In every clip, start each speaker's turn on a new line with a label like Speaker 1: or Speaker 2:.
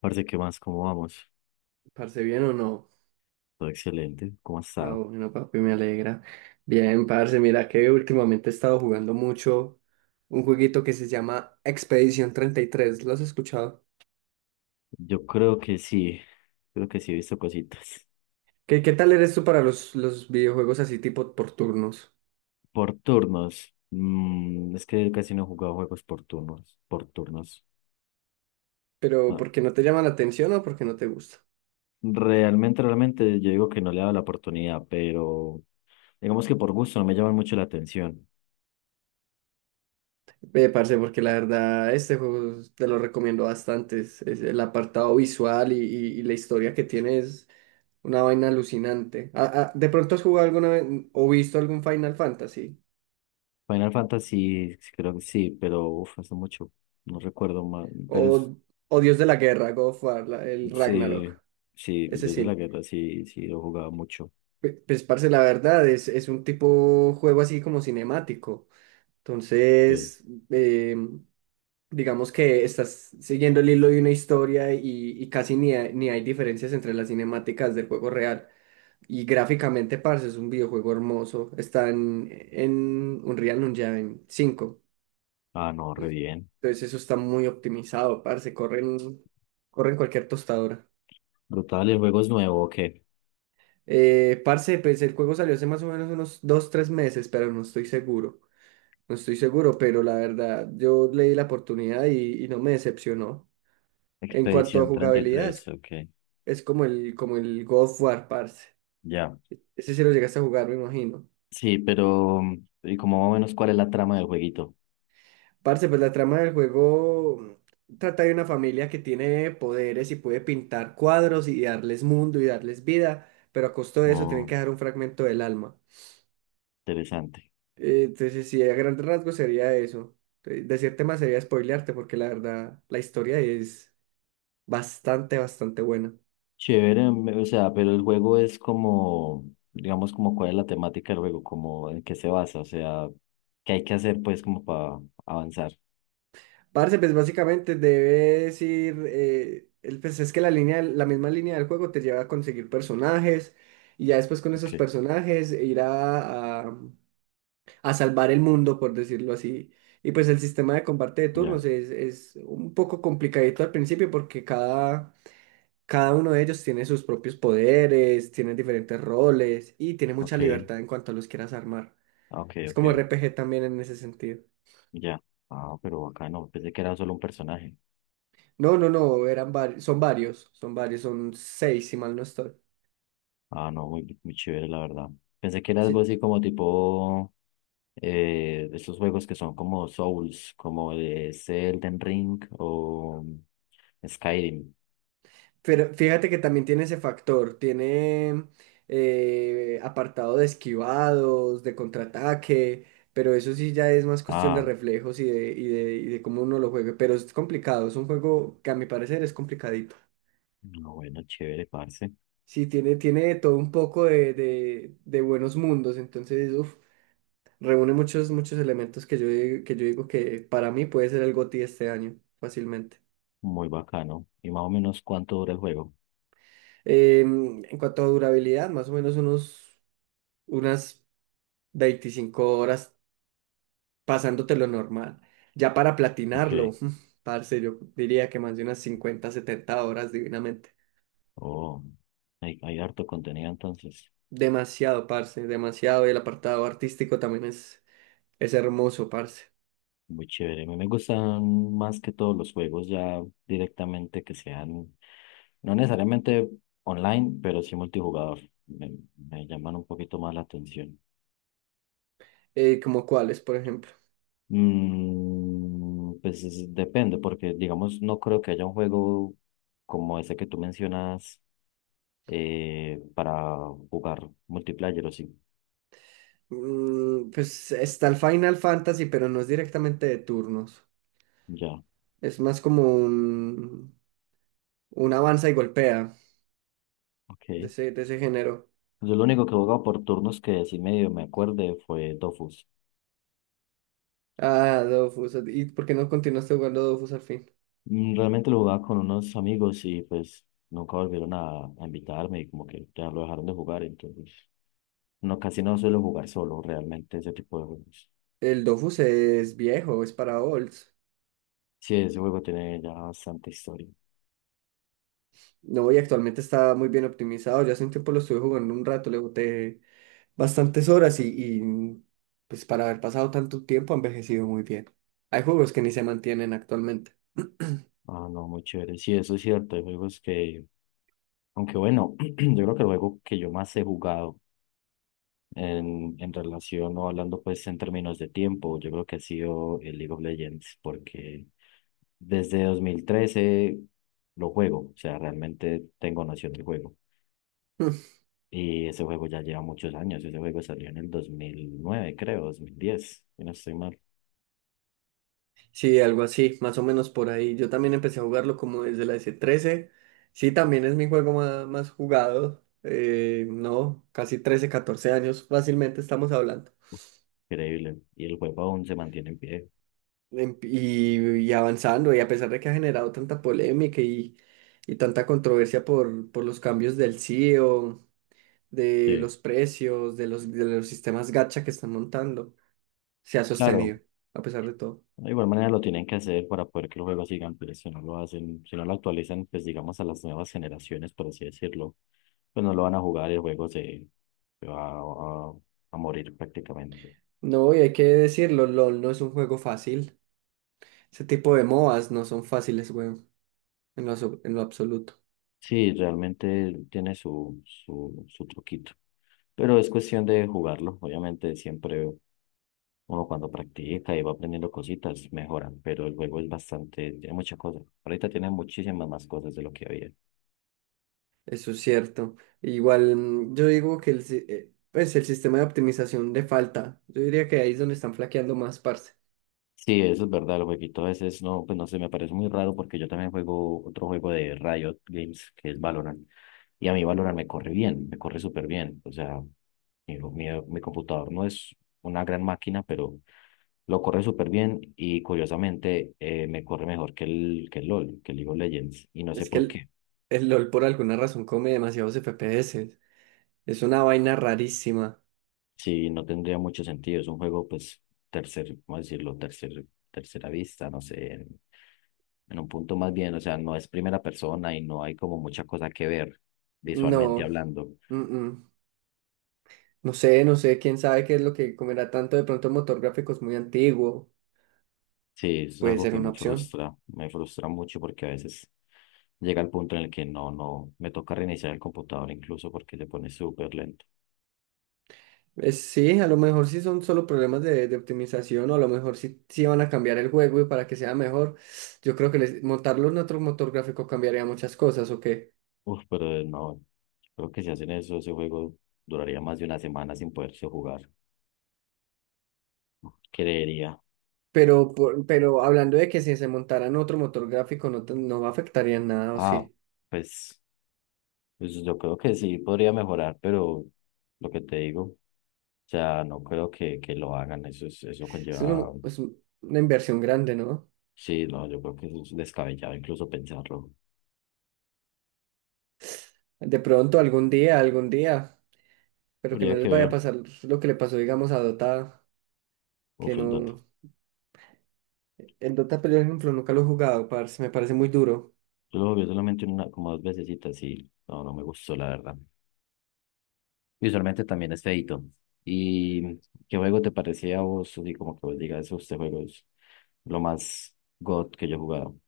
Speaker 1: Parce, ¿qué más? ¿Cómo vamos?
Speaker 2: Parce, ¿bien o no?
Speaker 1: Todo excelente. ¿Cómo has estado?
Speaker 2: Bueno, papi, me alegra. Bien, parce, mira que últimamente he estado jugando mucho un jueguito que se llama Expedición 33. ¿Lo has escuchado?
Speaker 1: Yo creo que sí. Creo que sí he visto cositas.
Speaker 2: ¿Qué tal eres tú para los videojuegos así tipo por turnos?
Speaker 1: Por turnos. Es que casi no he jugado juegos por turnos. Por turnos.
Speaker 2: ¿Pero
Speaker 1: No.
Speaker 2: porque no te llama la atención o porque no te gusta?
Speaker 1: Realmente, yo digo que no le he dado la oportunidad, pero digamos que por gusto no me llaman mucho la atención.
Speaker 2: Ve, parce, porque la verdad este juego te lo recomiendo bastante. Es el apartado visual y, y la historia que tiene es una vaina alucinante. ¿De pronto has jugado alguna vez o visto algún Final Fantasy?
Speaker 1: Final Fantasy, sí, creo que sí, pero uff, hace mucho. No recuerdo más.
Speaker 2: O, o Dios de la Guerra, God of War, el
Speaker 1: Sí,
Speaker 2: Ragnarok.
Speaker 1: sí,
Speaker 2: Ese
Speaker 1: Dios de la
Speaker 2: sí.
Speaker 1: Guerra, sí, sí, lo he jugado mucho.
Speaker 2: Pues, parce, la verdad, es un tipo juego así como cinemático.
Speaker 1: Sí.
Speaker 2: Entonces, eh, digamos que estás siguiendo el hilo de una historia y casi ni hay diferencias entre las cinemáticas del juego real. Y gráficamente, parce, es un videojuego hermoso. Está en Unreal Engine cinco.
Speaker 1: Ah, no, re bien.
Speaker 2: Entonces, eso está muy optimizado, parce. Corren cualquier tostadora.
Speaker 1: Brutal, el juego es nuevo, ok.
Speaker 2: Parce, pues el juego salió hace más o menos unos 2 3 meses, pero no estoy seguro. No estoy seguro, pero la verdad, yo le di la oportunidad y no me decepcionó. En cuanto a
Speaker 1: Expedición treinta y
Speaker 2: jugabilidad,
Speaker 1: tres,
Speaker 2: es,
Speaker 1: ok.
Speaker 2: es como el God of War, parce.
Speaker 1: Ya.
Speaker 2: Ese sí lo llegaste a jugar, me imagino.
Speaker 1: Sí, pero, ¿y como más o menos cuál es la trama del jueguito?
Speaker 2: Parce, pues la trama del juego trata de una familia que tiene poderes y puede pintar cuadros y darles mundo y darles vida, pero a costo de eso tienen
Speaker 1: Oh,
Speaker 2: que dejar un fragmento del alma.
Speaker 1: interesante.
Speaker 2: Entonces, sí, a grandes rasgos sería eso. Decirte más sería spoilearte, porque la verdad, la historia es bastante buena.
Speaker 1: Chévere, o sea, pero el juego es como, digamos, como cuál es la temática del juego, como en qué se basa, o sea, qué hay que hacer pues como para avanzar.
Speaker 2: Parce, pues básicamente debes ir. Pues es que la misma línea del juego te lleva a conseguir personajes, y ya después con esos
Speaker 1: Ok,
Speaker 2: personajes ir a salvar el mundo, por decirlo así. Y pues el sistema de combate de
Speaker 1: ya,
Speaker 2: turnos es un poco complicadito al principio, porque cada. Cada uno de ellos tiene sus propios poderes, tiene diferentes roles y tiene mucha
Speaker 1: ok,
Speaker 2: libertad en cuanto a los quieras armar.
Speaker 1: ah, ok,
Speaker 2: Es
Speaker 1: ok,
Speaker 2: como RPG también en ese sentido.
Speaker 1: ya. Ah, pero acá no, pensé que era solo un personaje.
Speaker 2: No, eran varios, son varios, son seis si mal no estoy.
Speaker 1: Ah, no, muy, muy chévere, la verdad. Pensé que era algo
Speaker 2: Sí.
Speaker 1: así como tipo esos juegos que son como Souls, como de Elden Ring o Skyrim.
Speaker 2: Pero fíjate que también tiene ese factor, tiene apartado de esquivados, de contraataque, pero eso sí ya es más cuestión de
Speaker 1: Ah,
Speaker 2: reflejos y de cómo uno lo juegue. Pero es complicado, es un juego que a mi parecer es complicadito.
Speaker 1: no, bueno, chévere, parce.
Speaker 2: Sí, tiene todo un poco de buenos mundos, entonces, uf, reúne muchos elementos que yo digo que para mí puede ser el GOTY este año, fácilmente.
Speaker 1: Muy bacano. ¿Y más o menos cuánto dura el juego?
Speaker 2: En cuanto a durabilidad, más o menos unos, unas 25 horas pasándote lo normal. Ya para platinarlo,
Speaker 1: Ok.
Speaker 2: parce, yo diría que más de unas 50 70 horas divinamente.
Speaker 1: Oh, hay harto contenido entonces.
Speaker 2: Demasiado, parce, demasiado. Y el apartado artístico también es hermoso, parce.
Speaker 1: Muy chévere. A mí me gustan más que todos los juegos ya directamente que sean, no necesariamente online, pero sí multijugador. Me llaman un poquito más la atención.
Speaker 2: Como cuáles, por ejemplo.
Speaker 1: Pues depende, porque digamos, no creo que haya un juego como ese que tú mencionas para jugar multiplayer o sí.
Speaker 2: Pues está el Final Fantasy, pero no es directamente de turnos.
Speaker 1: Ya,
Speaker 2: Es más como un avanza y golpea
Speaker 1: ok.
Speaker 2: de ese género.
Speaker 1: Yo lo único que jugaba por turnos que sí medio me acuerde fue Dofus.
Speaker 2: Ah, Dofus. ¿Y por qué no continuaste jugando Dofus al fin?
Speaker 1: Realmente lo jugaba con unos amigos y pues nunca volvieron a invitarme y como que ya lo dejaron de jugar, entonces no, casi no suelo jugar solo realmente ese tipo de juegos.
Speaker 2: El Dofus es viejo, es para olds.
Speaker 1: Sí, ese juego tiene ya bastante historia.
Speaker 2: No, y actualmente está muy bien optimizado. Yo hace un tiempo lo estuve jugando un rato, le boté bastantes horas y, pues para haber pasado tanto tiempo ha envejecido muy bien. Hay juegos que ni se mantienen actualmente.
Speaker 1: Ah, no, muy chévere. Sí, eso es cierto. Hay juegos que, aunque bueno, yo creo que el juego que yo más he jugado en relación o hablando pues en términos de tiempo, yo creo que ha sido el League of Legends, porque desde 2013 lo juego, o sea, realmente tengo noción del juego. Y ese juego ya lleva muchos años. Ese juego salió en el 2009 creo, 2010, si no estoy mal.
Speaker 2: Sí, algo así, más o menos por ahí. Yo también empecé a jugarlo como desde la s trece. Sí, también es mi juego más, jugado. No, casi 13 14 años fácilmente estamos hablando.
Speaker 1: Increíble. Y el juego aún se mantiene en pie.
Speaker 2: em- y, y avanzando, y a pesar de que ha generado tanta polémica y tanta controversia por los cambios del CEO, de
Speaker 1: Sí.
Speaker 2: los precios, de los sistemas gacha que están montando, se ha
Speaker 1: Claro,
Speaker 2: sostenido, a pesar de todo.
Speaker 1: de igual manera lo tienen que hacer para poder que los juegos sigan, pero si no lo hacen, si no lo actualizan, pues digamos a las nuevas generaciones, por así decirlo, pues no lo van a jugar y el juego se, se va a morir prácticamente.
Speaker 2: No, y hay que decirlo, LOL no es un juego fácil. Ese tipo de MOBAs no son fáciles, weón, en lo, en lo absoluto.
Speaker 1: Sí, realmente tiene su truquito, pero es cuestión de jugarlo. Obviamente siempre uno cuando practica y va aprendiendo cositas, mejoran, pero el juego es bastante, tiene muchas cosas. Ahorita tiene muchísimas más cosas de lo que había.
Speaker 2: Eso es cierto. Igual yo digo que el, si- pues el sistema de optimización de falta, yo diría que ahí es donde están flaqueando más, parce.
Speaker 1: Sí, eso es verdad, el jueguito a veces no, pues no sé, me parece muy raro porque yo también juego otro juego de Riot Games que es Valorant y a mí Valorant me corre bien, me corre súper bien, o sea, mi computador no es una gran máquina, pero lo corre súper bien y curiosamente me corre mejor que que el LOL, que el League of Legends y no sé
Speaker 2: Es que
Speaker 1: por
Speaker 2: el,
Speaker 1: qué.
Speaker 2: el LOL por alguna razón come demasiados FPS. Es una vaina rarísima.
Speaker 1: Sí, no tendría mucho sentido. Es un juego, pues, ¿cómo decirlo? Tercera vista, no sé, en un punto más bien, o sea, no es primera persona y no hay como mucha cosa que ver visualmente
Speaker 2: No,
Speaker 1: hablando.
Speaker 2: mm-mm. No sé, no sé, quién sabe qué es lo que comerá tanto. De pronto motor gráfico es muy antiguo.
Speaker 1: Sí, eso es
Speaker 2: Puede
Speaker 1: algo
Speaker 2: ser
Speaker 1: que
Speaker 2: una opción.
Speaker 1: me frustra mucho porque a veces llega el punto en el que no, no, me toca reiniciar el computador incluso porque se pone súper lento.
Speaker 2: Es, sí, a lo mejor sí son solo problemas de optimización o a lo mejor sí, sí van a cambiar el juego y para que sea mejor. Yo creo que montarlo en otro motor gráfico cambiaría muchas cosas, ¿o qué?
Speaker 1: Uf, pero no, creo que si hacen eso, ese juego duraría más de una semana sin poderse jugar, creería.
Speaker 2: Pero, pero hablando de que si se montara en otro motor gráfico no, no afectaría en nada, ¿o
Speaker 1: Ah,
Speaker 2: sí?
Speaker 1: pues. Pues yo creo que sí podría mejorar, pero lo que te digo, o sea, no creo que lo hagan. Eso es, eso conlleva.
Speaker 2: Una inversión grande, ¿no?
Speaker 1: Sí, no, yo creo que eso es descabellado incluso pensarlo.
Speaker 2: De pronto, algún día, pero que
Speaker 1: Habría
Speaker 2: no
Speaker 1: que
Speaker 2: les vaya a
Speaker 1: ver.
Speaker 2: pasar lo que le pasó, digamos, a Dota, que
Speaker 1: Uf, el Dota.
Speaker 2: no... El Dota, pero, por ejemplo, nunca lo he jugado, parce, me parece muy duro.
Speaker 1: Yo lo jugué solamente una, como dos vecesitas y no, no me gustó, la verdad. Visualmente también es feito. ¿Y qué juego te parecía a vos? Así como que vos digas, este juego es lo más God que yo he jugado.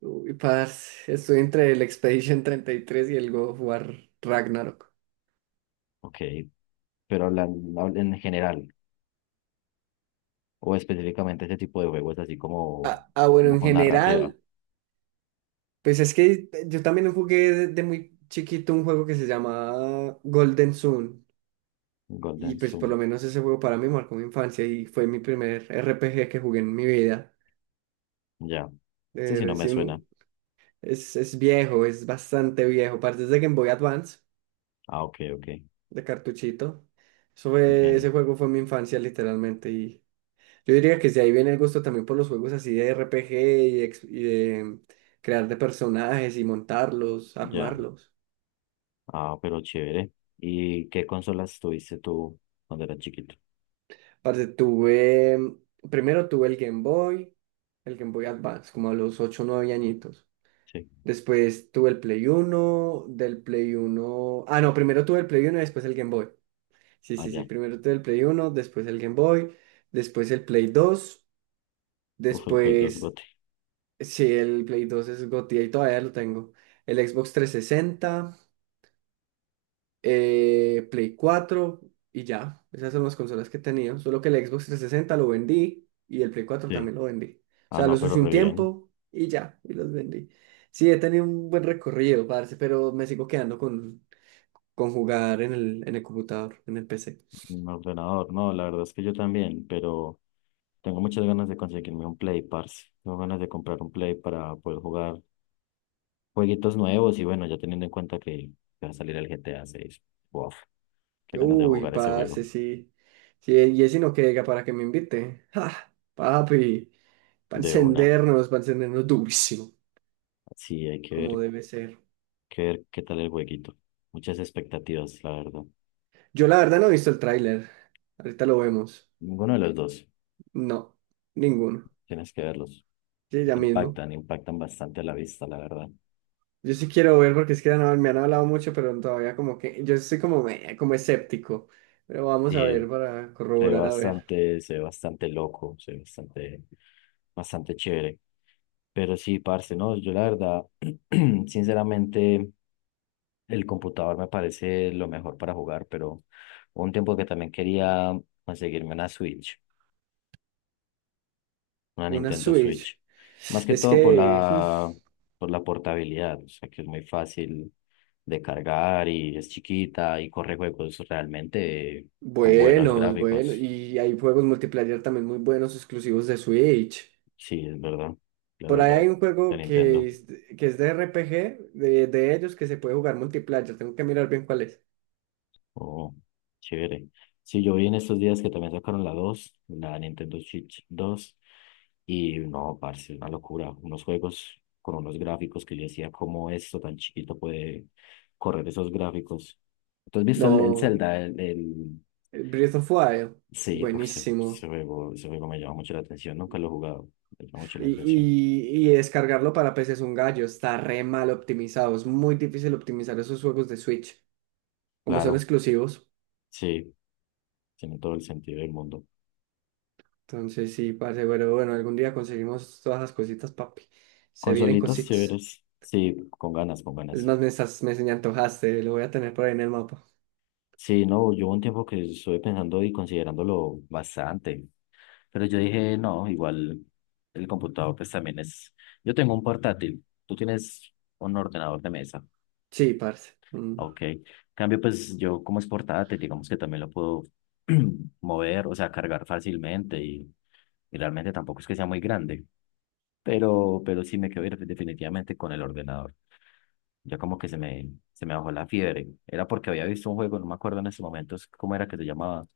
Speaker 2: Uy, parce, estoy entre el Expedition 33 y tres y el God of War Ragnarok.
Speaker 1: Ok, pero hablan en general, o específicamente este tipo de juegos así como,
Speaker 2: Bueno,
Speaker 1: como
Speaker 2: en
Speaker 1: con narrativa.
Speaker 2: general, pues es que yo también jugué de muy chiquito un juego que se llama Golden Sun. Y
Speaker 1: Golden
Speaker 2: pues por lo
Speaker 1: Zoom,
Speaker 2: menos ese juego para mí marcó mi infancia y fue mi primer RPG que jugué en mi vida.
Speaker 1: ya. Ese
Speaker 2: Eh,
Speaker 1: sí no me suena.
Speaker 2: recién- es viejo, es bastante viejo. Parte de Game Boy Advance,
Speaker 1: Ah, ok, ok,
Speaker 2: de cartuchito.
Speaker 1: entiendo.
Speaker 2: Ese juego fue mi infancia literalmente. Y yo diría que si ahí viene el gusto también por los juegos así de RPG y, y de crear de personajes y montarlos,
Speaker 1: Ya.
Speaker 2: armarlos.
Speaker 1: Ah, pero chévere. ¿Y qué consolas tuviste tú cuando eras chiquito?
Speaker 2: Parce, tuve, primero tuve el Game Boy Advance, como a los 8 o 9 añitos.
Speaker 1: Sí.
Speaker 2: Después tuve el Play uno Ah, no, primero tuve el Play uno y después el Game Boy. Sí,
Speaker 1: Ah,
Speaker 2: sí, sí.
Speaker 1: ya.
Speaker 2: Primero tuve el Play uno después el Game Boy, después el Play dos
Speaker 1: Uf, el Play 2
Speaker 2: después.
Speaker 1: bote.
Speaker 2: Sí, el Play dos es Gotti y todavía lo tengo. El Xbox 360, Play cuatro y ya. Esas son las consolas que he tenido. Solo que el Xbox trescientos sesenta lo vendí y el Play cuatro
Speaker 1: Sí.
Speaker 2: también lo vendí. O
Speaker 1: Ah,
Speaker 2: sea,
Speaker 1: no,
Speaker 2: los
Speaker 1: pero
Speaker 2: usé
Speaker 1: re
Speaker 2: un
Speaker 1: bien.
Speaker 2: tiempo y ya, y los vendí. Sí, he tenido un buen recorrido, parce, pero me sigo quedando con jugar en el computador, en el PC.
Speaker 1: Un ordenador. No, la verdad es que yo también, pero tengo muchas ganas de conseguirme un Play, parce. Tengo ganas de comprar un Play para poder jugar jueguitos nuevos y bueno, ya teniendo en cuenta que va a salir el GTA 6. Wow, qué ganas de
Speaker 2: Uy,
Speaker 1: jugar ese juego
Speaker 2: parce, sí. Sí, y ese no queda para que me invite. ¡Ah! Papi,
Speaker 1: de una.
Speaker 2: para encendernos durísimo,
Speaker 1: Sí, hay
Speaker 2: como debe ser.
Speaker 1: que ver qué tal el jueguito. Muchas expectativas, la verdad.
Speaker 2: Yo la verdad no he visto el tráiler. Ahorita lo vemos.
Speaker 1: Ninguno de los dos.
Speaker 2: No, ninguno.
Speaker 1: Tienes que verlos.
Speaker 2: Sí, ya mismo.
Speaker 1: Impactan, impactan bastante a la vista, la verdad.
Speaker 2: Yo sí quiero ver porque es que ya no, me han hablado mucho, pero todavía como que yo soy como, como escéptico. Pero vamos a
Speaker 1: Y
Speaker 2: ver para corroborar, a ver.
Speaker 1: se ve bastante loco, se ve bastante, bastante chévere. Pero sí, parce, no, yo la verdad, sinceramente, el computador me parece lo mejor para jugar, pero hubo un tiempo que también quería conseguirme una Switch, una
Speaker 2: Una
Speaker 1: Nintendo
Speaker 2: Switch.
Speaker 1: Switch. Más que
Speaker 2: Es
Speaker 1: todo por
Speaker 2: que,
Speaker 1: la, por la portabilidad, o sea que es muy fácil de cargar y es chiquita y corre juegos realmente con buenos
Speaker 2: buenos, bueno,
Speaker 1: gráficos.
Speaker 2: y hay juegos multiplayer también muy buenos exclusivos de Switch.
Speaker 1: Sí, es verdad. Claro,
Speaker 2: Por ahí
Speaker 1: ya,
Speaker 2: hay un
Speaker 1: ya
Speaker 2: juego
Speaker 1: Nintendo.
Speaker 2: que es de RPG, de ellos, que se puede jugar multiplayer. Tengo que mirar bien cuál es.
Speaker 1: Oh, chévere. Sí, yo vi en estos días que también sacaron la 2, la Nintendo Switch 2 y no, parce, una locura. Unos juegos con unos gráficos que yo decía, ¿cómo esto tan chiquito puede correr esos gráficos? ¿Tú has visto el
Speaker 2: No,
Speaker 1: Zelda?
Speaker 2: Breath of Wild,
Speaker 1: Sí, uf,
Speaker 2: buenísimo.
Speaker 1: ese juego me llama mucho la atención. Nunca lo he jugado, me llama mucho la
Speaker 2: Y,
Speaker 1: atención.
Speaker 2: y descargarlo para PC es un gallo, está re mal optimizado, es muy difícil optimizar esos juegos de Switch, como son
Speaker 1: Claro,
Speaker 2: exclusivos.
Speaker 1: sí, tiene todo el sentido del mundo.
Speaker 2: Entonces sí, parce, pero bueno, algún día conseguimos todas las cositas, papi. Se vienen
Speaker 1: Consolitas
Speaker 2: cositas.
Speaker 1: chéveres, sí, con ganas, con
Speaker 2: Es
Speaker 1: ganas.
Speaker 2: más, me estás, me antojaste, lo voy a tener por ahí en el mapa.
Speaker 1: Sí, no, yo hubo un tiempo que estuve pensando y considerándolo bastante, pero yo dije, no, igual el computador pues también es, yo tengo un portátil, tú tienes un ordenador de mesa,
Speaker 2: Sí, parce. Mm.
Speaker 1: ok, en cambio pues yo como es portátil, digamos que también lo puedo mover, o sea, cargar fácilmente y realmente tampoco es que sea muy grande pero sí me quedé definitivamente con el ordenador. Ya como que se me bajó la fiebre. Era porque había visto un juego, no me acuerdo en ese momento cómo era que se llamaba,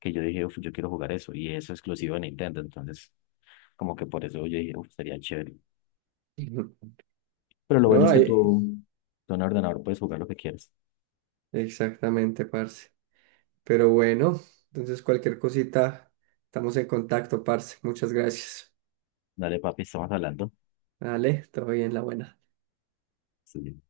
Speaker 1: que yo dije: "Uf, yo quiero jugar eso". Y eso es exclusivo de Nintendo. Entonces, como que por eso yo dije: "Uf, sería chévere".
Speaker 2: Ujú.
Speaker 1: Pero lo bueno
Speaker 2: No,
Speaker 1: es que
Speaker 2: ahí-
Speaker 1: tú en el ordenador puedes jugar lo que quieras.
Speaker 2: Exactamente, parce. Pero bueno, entonces cualquier cosita, estamos en contacto, parce. Muchas gracias.
Speaker 1: Dale, papi, estamos hablando.
Speaker 2: Vale, todo bien, la buena.
Speaker 1: Sí.